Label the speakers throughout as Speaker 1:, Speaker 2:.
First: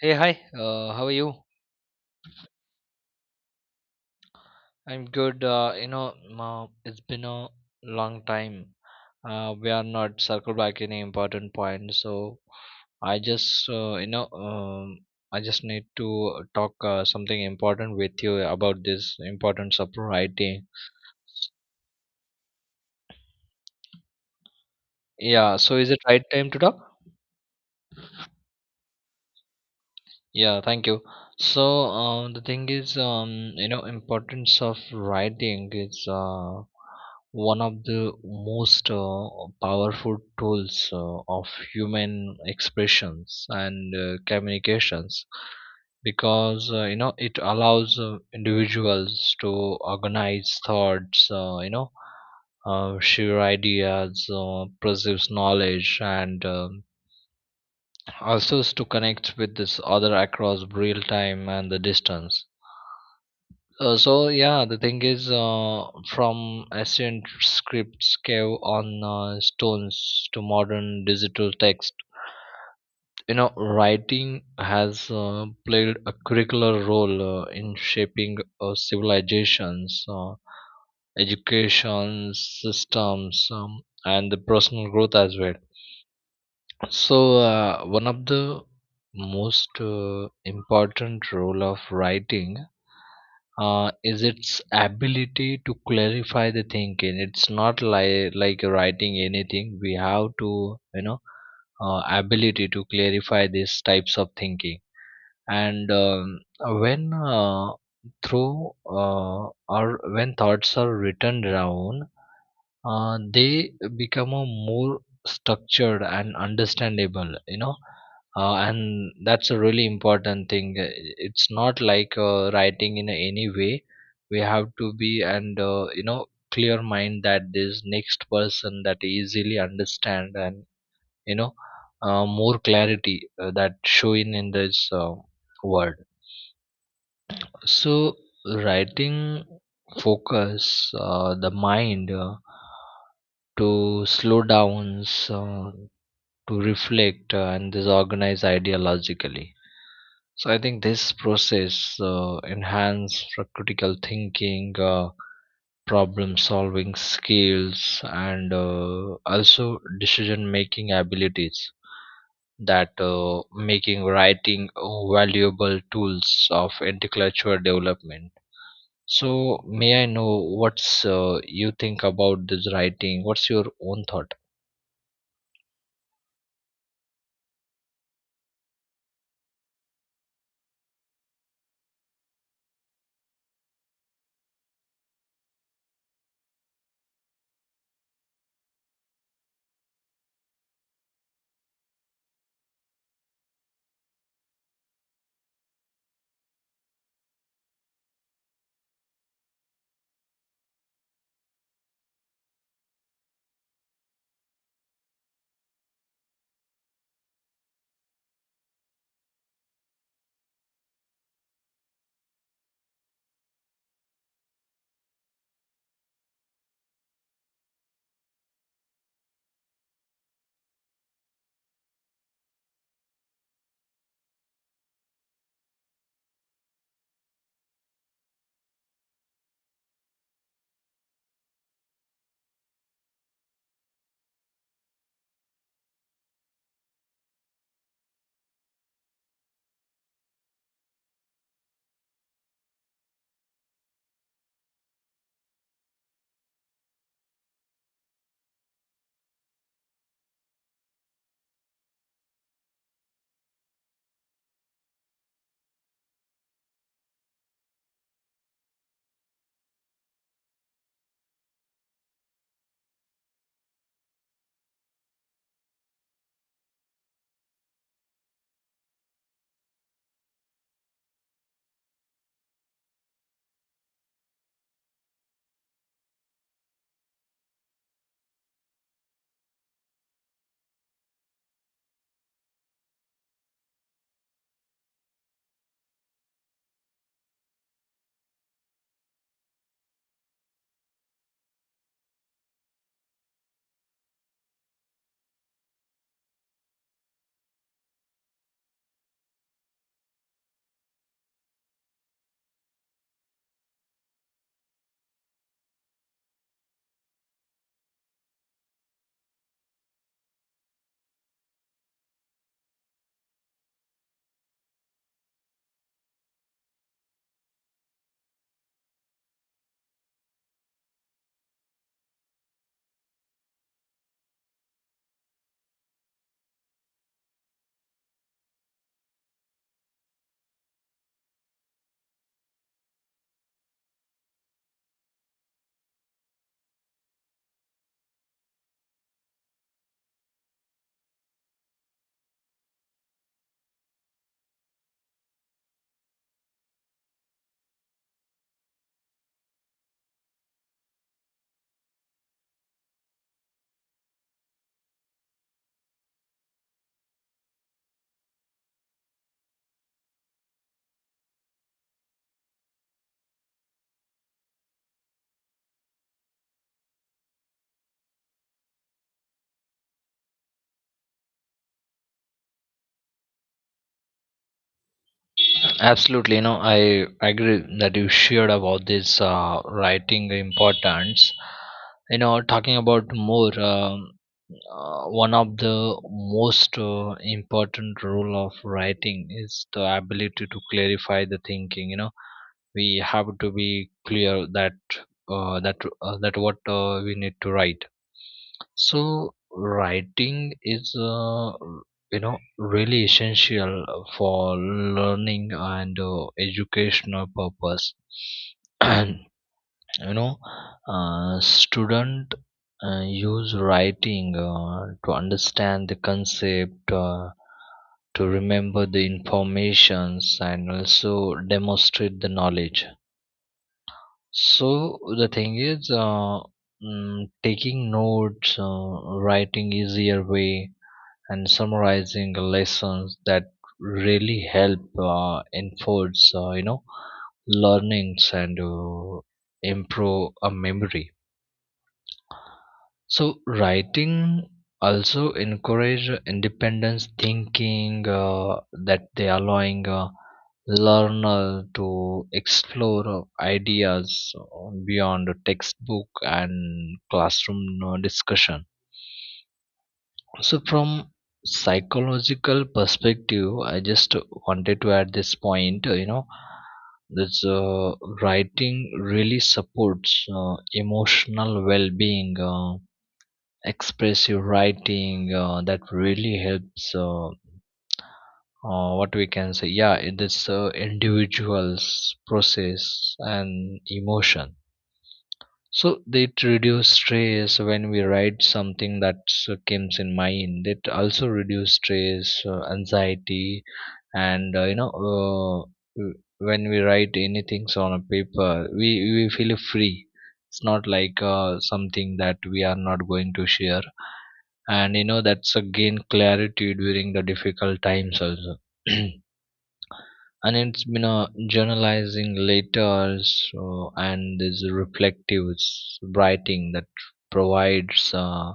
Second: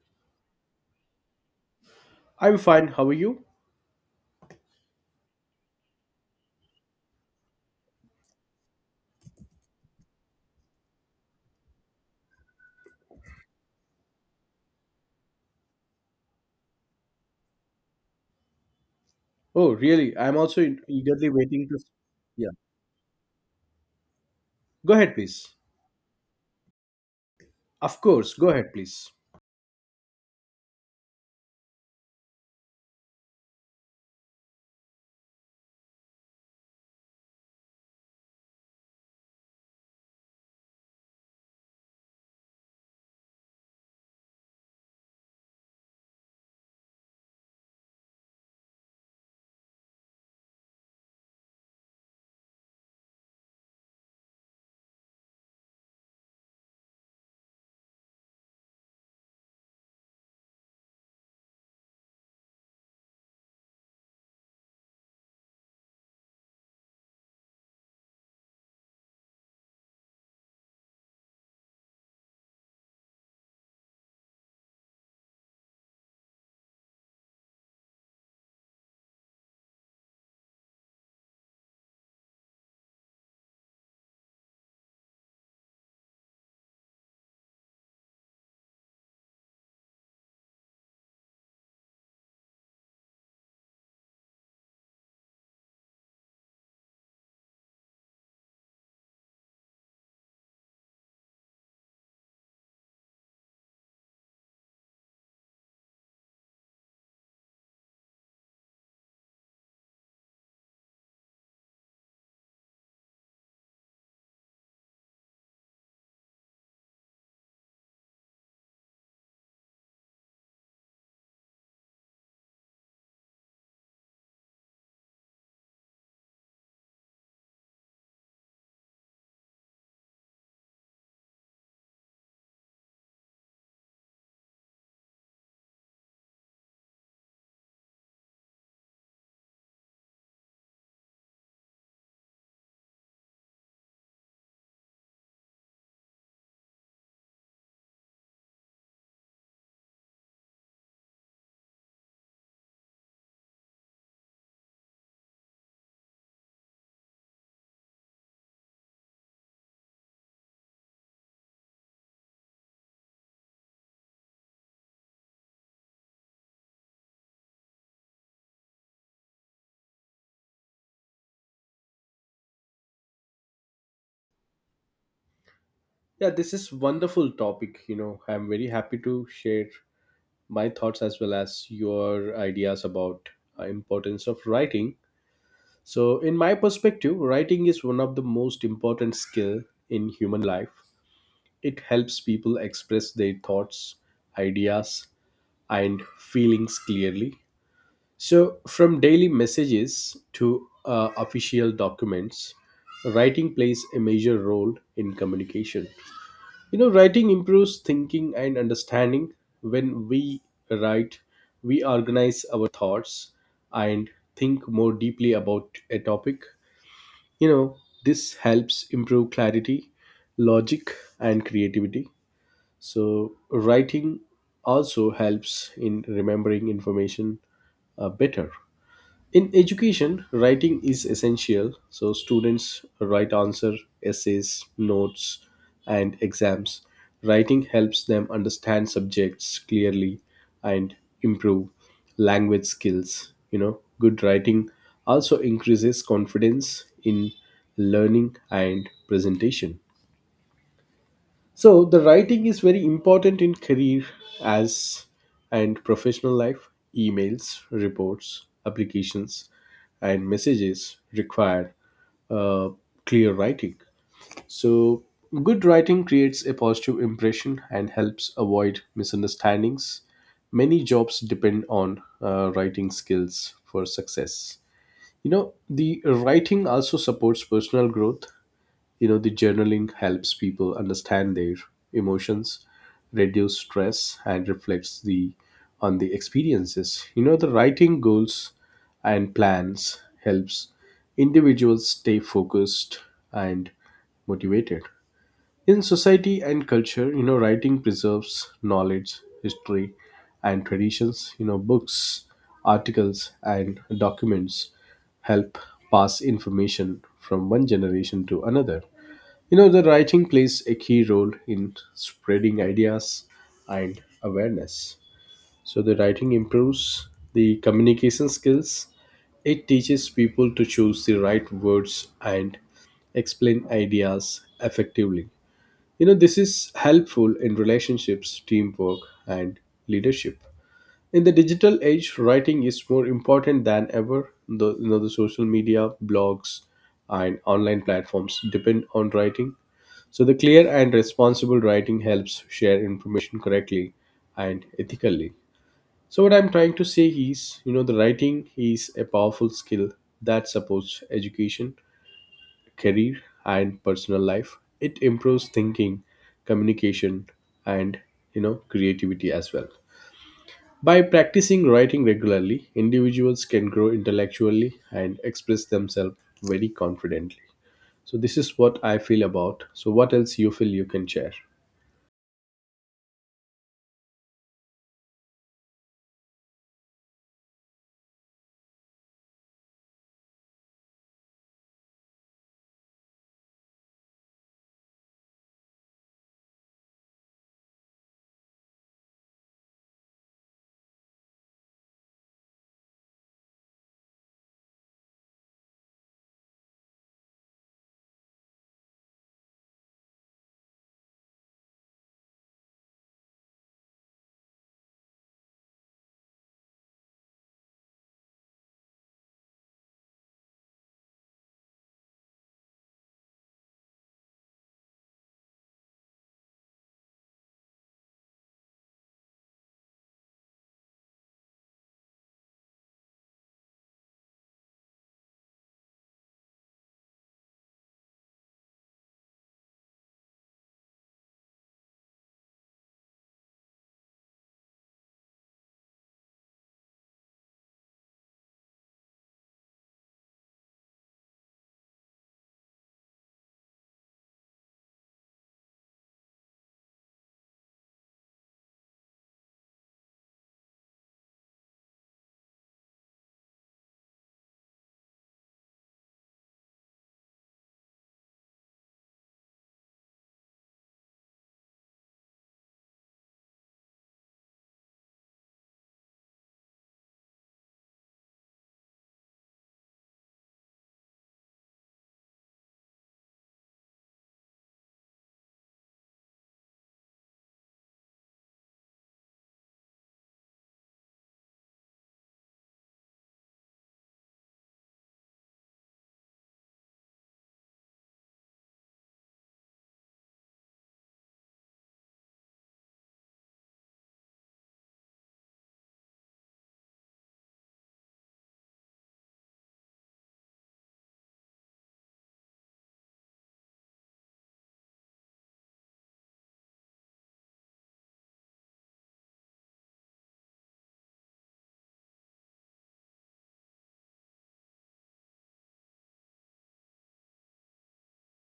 Speaker 1: Hey, hi. How are you?
Speaker 2: I'm fine. How are you?
Speaker 1: I'm good. It's been a long time. We are not circle back any important point. So I just, I just need to talk something important with you about this
Speaker 2: Oh,
Speaker 1: importance of
Speaker 2: really?
Speaker 1: writing.
Speaker 2: Eagerly waiting to. Yeah. Go ahead, please.
Speaker 1: Yeah. So is it right time to talk?
Speaker 2: Of course. Go ahead, please.
Speaker 1: Yeah, thank you. So, the thing is, you know, importance of writing is one of the most powerful tools of human expressions and communications because you know it allows individuals to organize thoughts, share ideas, preserves knowledge, and also is to connect with this other across real time and the distance so yeah the thing is, from ancient scripts carved on stones to modern digital text. You know, writing has played a curricular role in shaping civilizations, education systems, and the personal growth as well. So, one of the most important role of writing is its ability to clarify the thinking. It's not like writing anything. We have to, you know, ability to clarify these types of thinking. And when through or when thoughts are written down, they become a more structured and understandable. You know, and that's a really important thing. It's not like writing in any way, we have to be, and you know, clear mind that this next person that easily understand. And you know, more clarity that showing in this word. So writing focus the mind to slow down, so to reflect, and this organize ideologically. So I think this process enhance for critical thinking, problem solving skills, and also decision making abilities, that making writing valuable tools of intellectual development. So may I know what's you think about this writing? What's your own thought?
Speaker 2: Yeah, this is wonderful topic. You know, I'm very happy to share my thoughts as well as your ideas about importance of writing. So, in my perspective, writing is one of the most important skill in human life. It helps people express their thoughts, ideas, and feelings clearly. So, from daily messages to official documents, writing plays a major role in communication. You know, writing improves thinking and understanding. When we write, we organize our thoughts and think more deeply about a topic. You know, this helps improve clarity, logic, and creativity. So, writing also helps in remembering information better. In education, writing is essential, so students write answer, essays, notes, and exams. Writing helps them understand subjects clearly and improve language skills. You know, good writing also increases confidence in learning and presentation. So the writing is very important in career as and professional life. Emails, reports, applications, and messages require uh, clear writing. So good writing creates a positive impression and helps avoid misunderstandings. Many jobs depend on writing skills for success. You know, the writing also supports personal growth. You know, the journaling helps people understand their emotions, reduce stress, and reflects the on the experiences. You know, the writing goals and plans helps individuals stay focused and motivated. In society and culture, you know, writing preserves knowledge, history, and traditions. You know, books, articles, and documents help pass information from one generation to another. You know, the writing plays a key role in spreading ideas and awareness. So, the writing improves the communication skills. It teaches people to choose the right words and explain ideas effectively. You know, this is helpful in relationships, teamwork, and leadership. In the digital age, writing is more important than ever. The, you know, the social media, blogs, and online platforms depend on writing. So, the clear and responsible writing helps share information correctly and ethically. So, what I'm trying to say is, you know, the writing is a powerful skill that supports education, career, and personal life. It improves thinking, communication, and, you know, creativity as well. By practicing writing regularly, individuals can grow intellectually and express themselves very confidently. So this is what I feel about. So what else you feel you can share?
Speaker 1: Absolutely, you know, I agree that you shared about this writing importance. You know, talking about more, one of the most important role of writing is the ability to clarify the thinking. You know, we have to be clear that that what we need to write. So writing is, you know, really essential for learning and educational purpose. And you know, student use writing to understand the concept, to remember the informations, and also demonstrate the knowledge. So the thing is, taking notes, writing easier way, and summarizing lessons that really help enforce, learnings and improve a memory. So writing also encourage independence thinking, that they allowing a learner to explore ideas beyond the textbook and classroom discussion. So from psychological perspective, I just wanted to add this point. You know, this writing really supports emotional well-being. Expressive writing that really helps what we can say, yeah, it is individuals process and emotion. So it reduce stress. When we write something that comes in mind, it also reduce stress, anxiety, and w- when we write anything on a paper, we feel free. It's not like something that we are not going to share. And you know, that's a gain clarity during the difficult times also. And it's been a journalizing later. So and this writing that provides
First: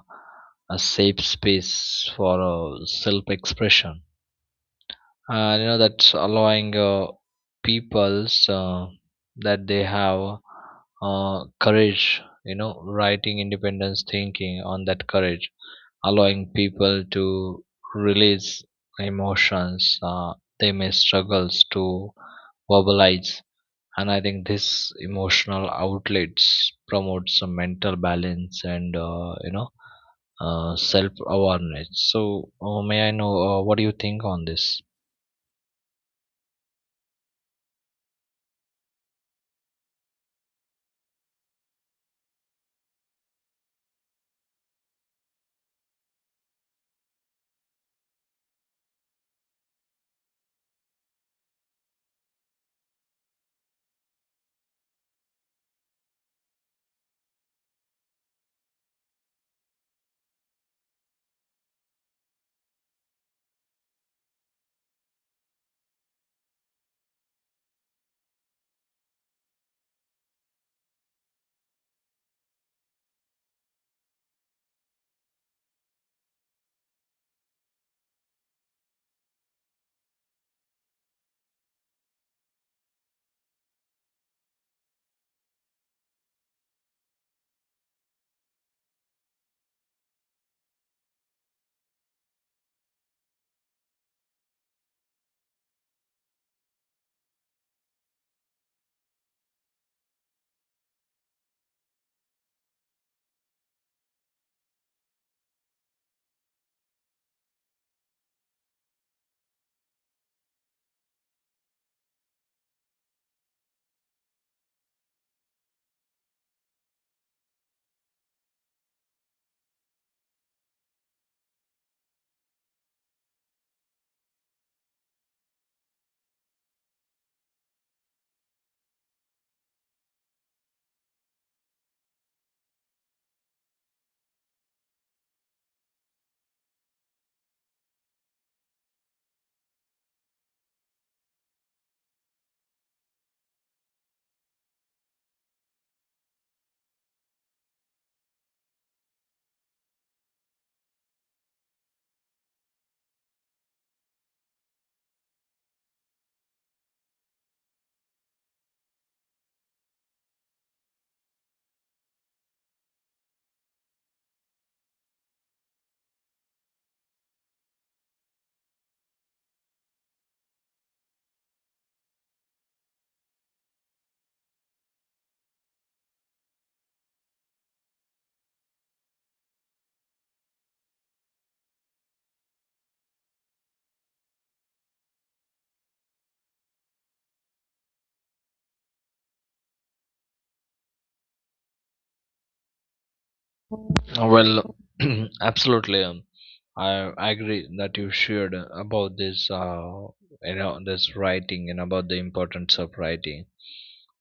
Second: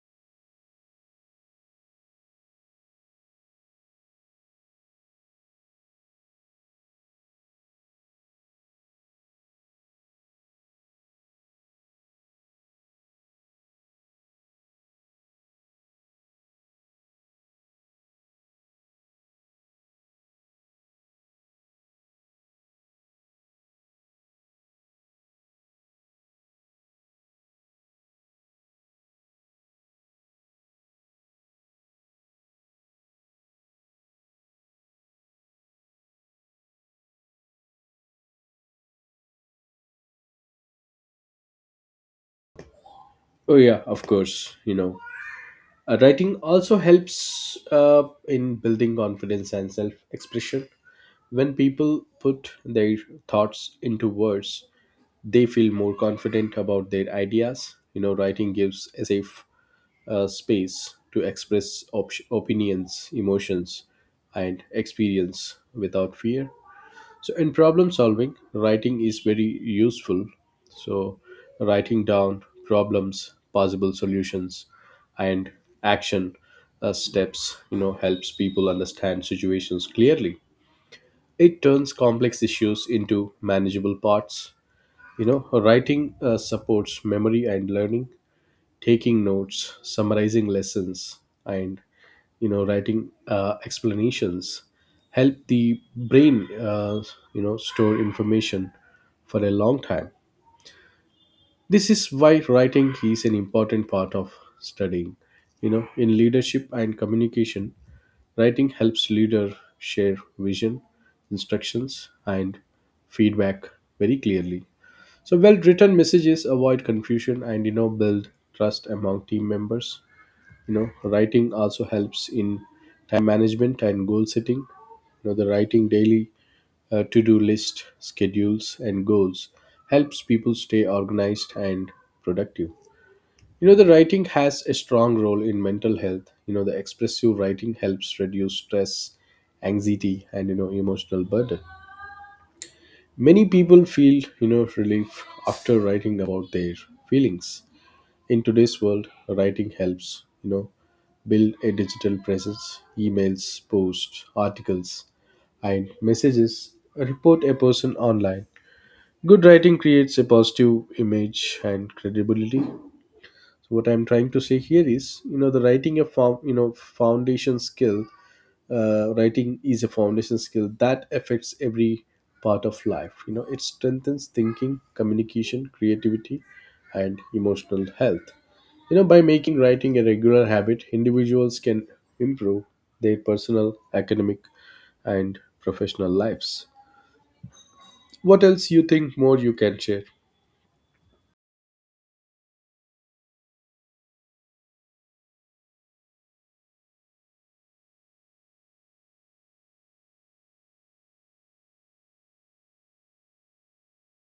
Speaker 1: a safe space for self expression. And you know, that's allowing people's, that they have courage. You know, writing independence thinking on that courage allowing people to release emotions, uh, they may struggles to verbalize. And I think this emotional outlets promotes a mental balance and, self awareness. So May I know what do you think on this?
Speaker 2: Oh yeah, of course. You know, writing also helps in building confidence and self-expression. When people put their thoughts into words, they feel more confident about their ideas. You know, writing gives a safe space to express opinions, emotions, and experience without fear. So, in problem solving, writing is very useful. So, writing down problems, possible solutions, and action steps, you know, helps people understand situations clearly. It turns complex issues into manageable parts. You know, writing supports memory and learning, taking notes, summarizing lessons, and, you know, writing explanations help the brain you know store information for a long time. This is why writing is an important part of studying. You know, in leadership and communication, writing helps leader share vision, instructions, and feedback very clearly. So, well-written messages avoid confusion and, you know, build trust among team members. You know, writing also helps in time management and goal setting. You know, the writing daily to-do list, schedules, and goals helps people stay organized and productive. You know, the writing has a strong role in mental health. You know, the expressive writing helps reduce stress, anxiety, and, you know, emotional burden. Many people feel, you know, relief after writing about their feelings. In today's world, writing helps, you know, build a digital presence. Emails, posts, articles, and messages report a person online. Good writing creates a positive image and credibility. So what I'm trying to say here is, you know, the writing a found, you know, foundation skill. Writing is a foundation skill that affects every part of life. You know, it strengthens thinking, communication, creativity, and emotional health. You know, by making writing a regular habit, individuals can improve their personal, academic, and professional lives. What else you think more you can share?
Speaker 1: Well, absolutely, I, I agree that you shared about this, you know, this writing and about the importance of writing.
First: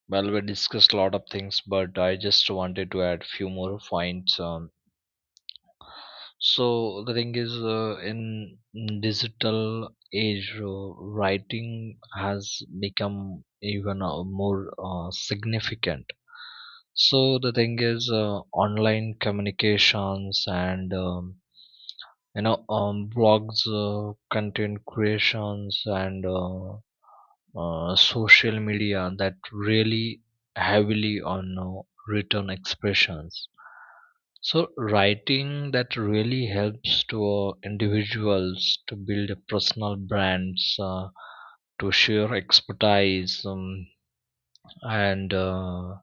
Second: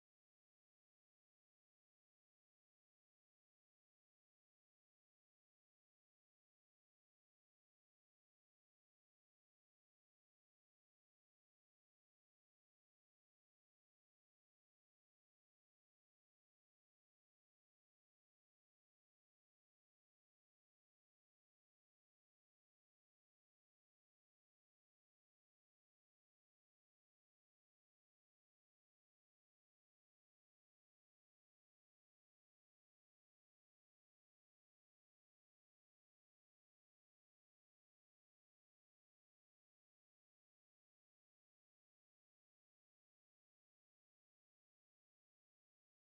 Speaker 1: Well, we discussed a lot of things, but I just wanted to add few more points on. So the thing is, in digital age, writing has become even more significant. So the thing is, online communications and, blogs, content creations, and social media that really heavily on written expressions. So writing that really helps to individuals to build a personal brands, to share expertise, and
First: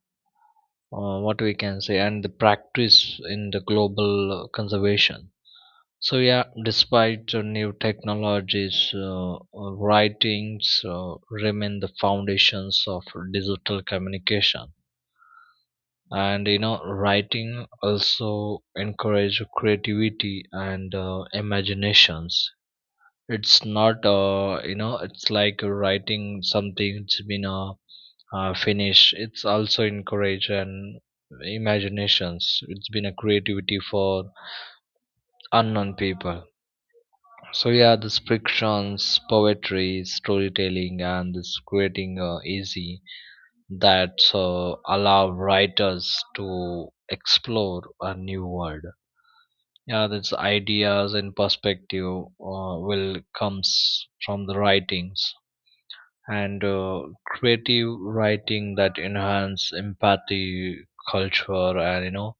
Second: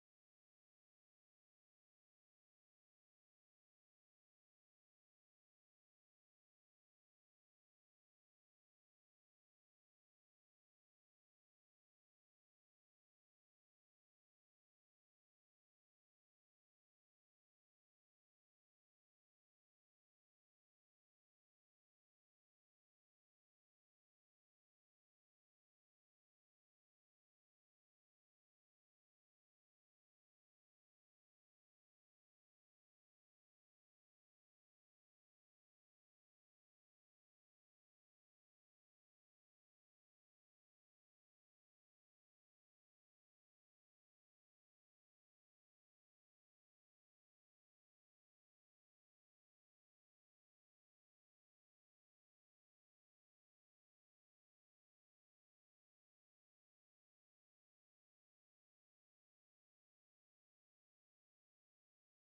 Speaker 1: what we can say, and the practice in the global conservation. So yeah, despite new technologies, writings remain the foundations of digital communication. And you know, writing also encourage creativity and imaginations. It's not, you know, it's like writing something it's been finished. It's also encourage and imaginations. It's been a creativity for unknown people. So yeah, this frictions, poetry, storytelling, and this creating easy that allow writers to explore a new world. Yeah, that's ideas and perspective will comes from the writings. And creative writing that enhance empathy, culture, and you know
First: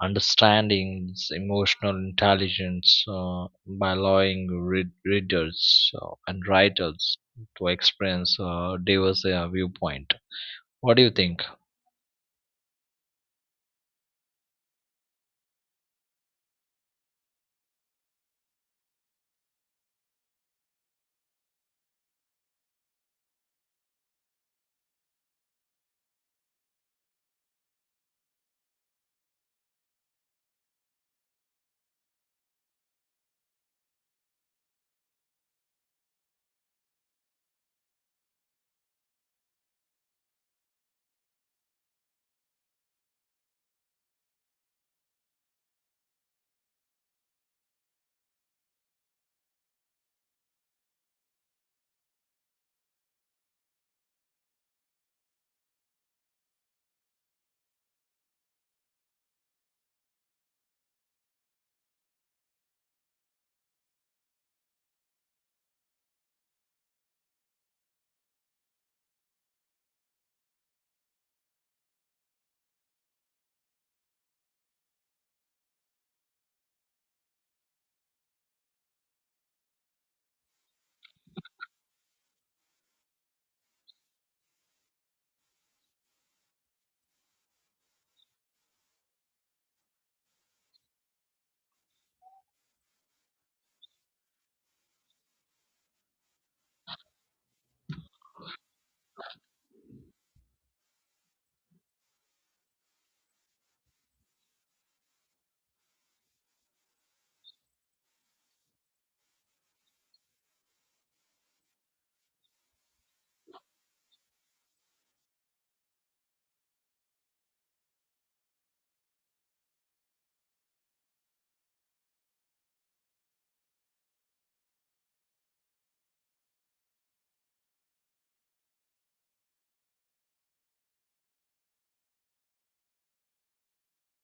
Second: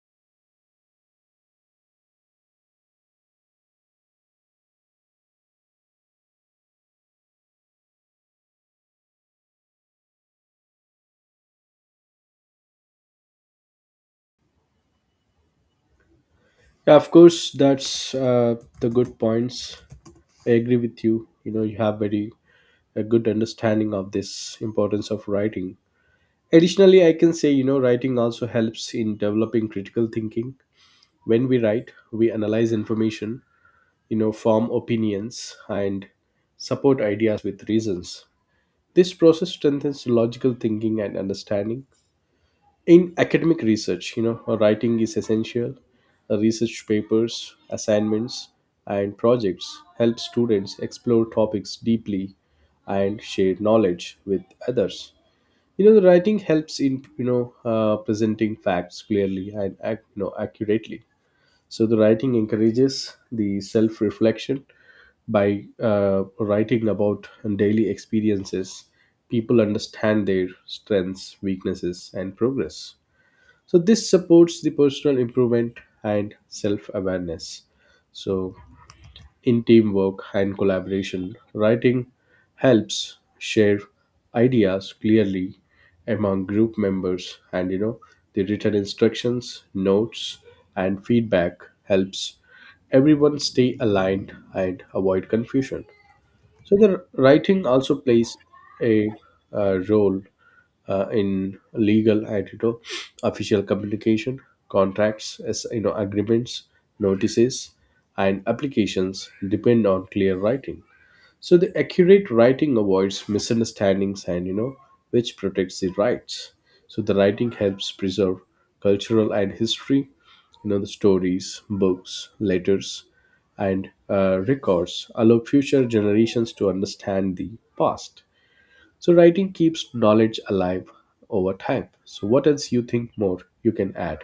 Speaker 1: understanding this emotional intelligence, by allowing readers and writers to experience diverse viewpoint. What do you think?
Speaker 2: Yeah, of course, that's the good points. I agree with you. You know, you have very a good understanding of this importance of writing. Additionally, I can say, you know, writing also helps in developing critical thinking. When we write, we analyze information, you know, form opinions, and support ideas with reasons. This process strengthens logical thinking and understanding. In academic research, you know, writing is essential. Research papers, assignments, and projects help students explore topics deeply and share knowledge with others. You know, the writing helps in, you know, presenting facts clearly and you know accurately. So the writing encourages the self reflection by uh, writing about daily experiences. People understand their strengths, weaknesses, and progress. So this supports the personal improvement and self awareness. So in teamwork and collaboration, writing helps share ideas clearly among group members. And, you know, the written instructions, notes, and feedback helps everyone stay aligned and avoid confusion. So the writing also plays a role in legal and, you know, official communication. Contracts, as you know, agreements, notices, and applications depend on clear writing. So the accurate writing avoids misunderstandings and, you know, which protects the rights. So the writing helps preserve cultural and history. You know, the stories, books, letters, and records allow future generations to understand the past. So writing keeps knowledge alive over time. So what else you think more you can add?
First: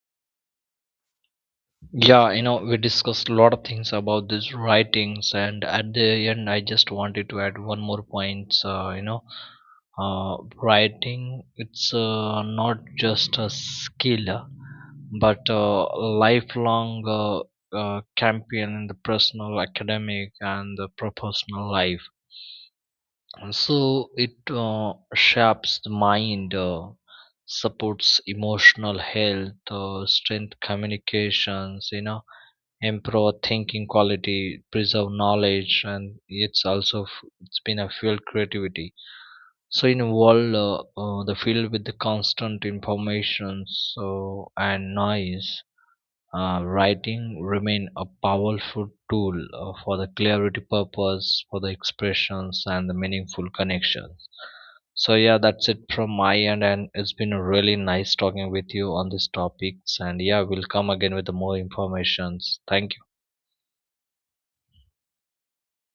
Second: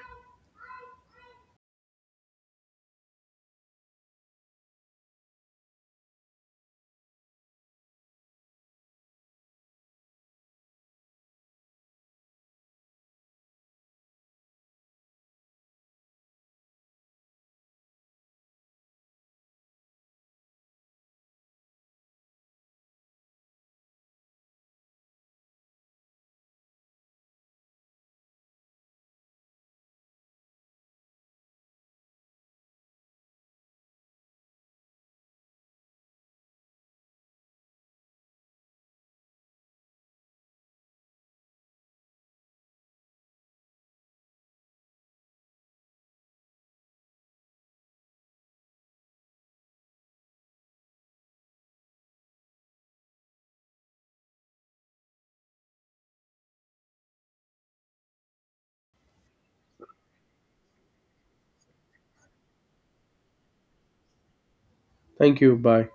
Speaker 1: Yeah, you know, we discussed a lot of things about these writings, and at the end I just wanted to add one more point. Uh, writing it's, not just a skill, but lifelong champion in the personal, academic, and the professional life. And so it shapes the mind, supports emotional health, strength communications, you know, improve thinking quality, preserve knowledge, and it's also it's been a fuel creativity. So in a world, the field with the constant information, so and noise, writing remain a powerful tool for the clarity purpose, for the expressions and the meaningful connections. So yeah, that's it from my end, and it's been really nice talking with you on these topics, and yeah, we'll come again with the more informations. Thank
Speaker 2: Thank you. Bye.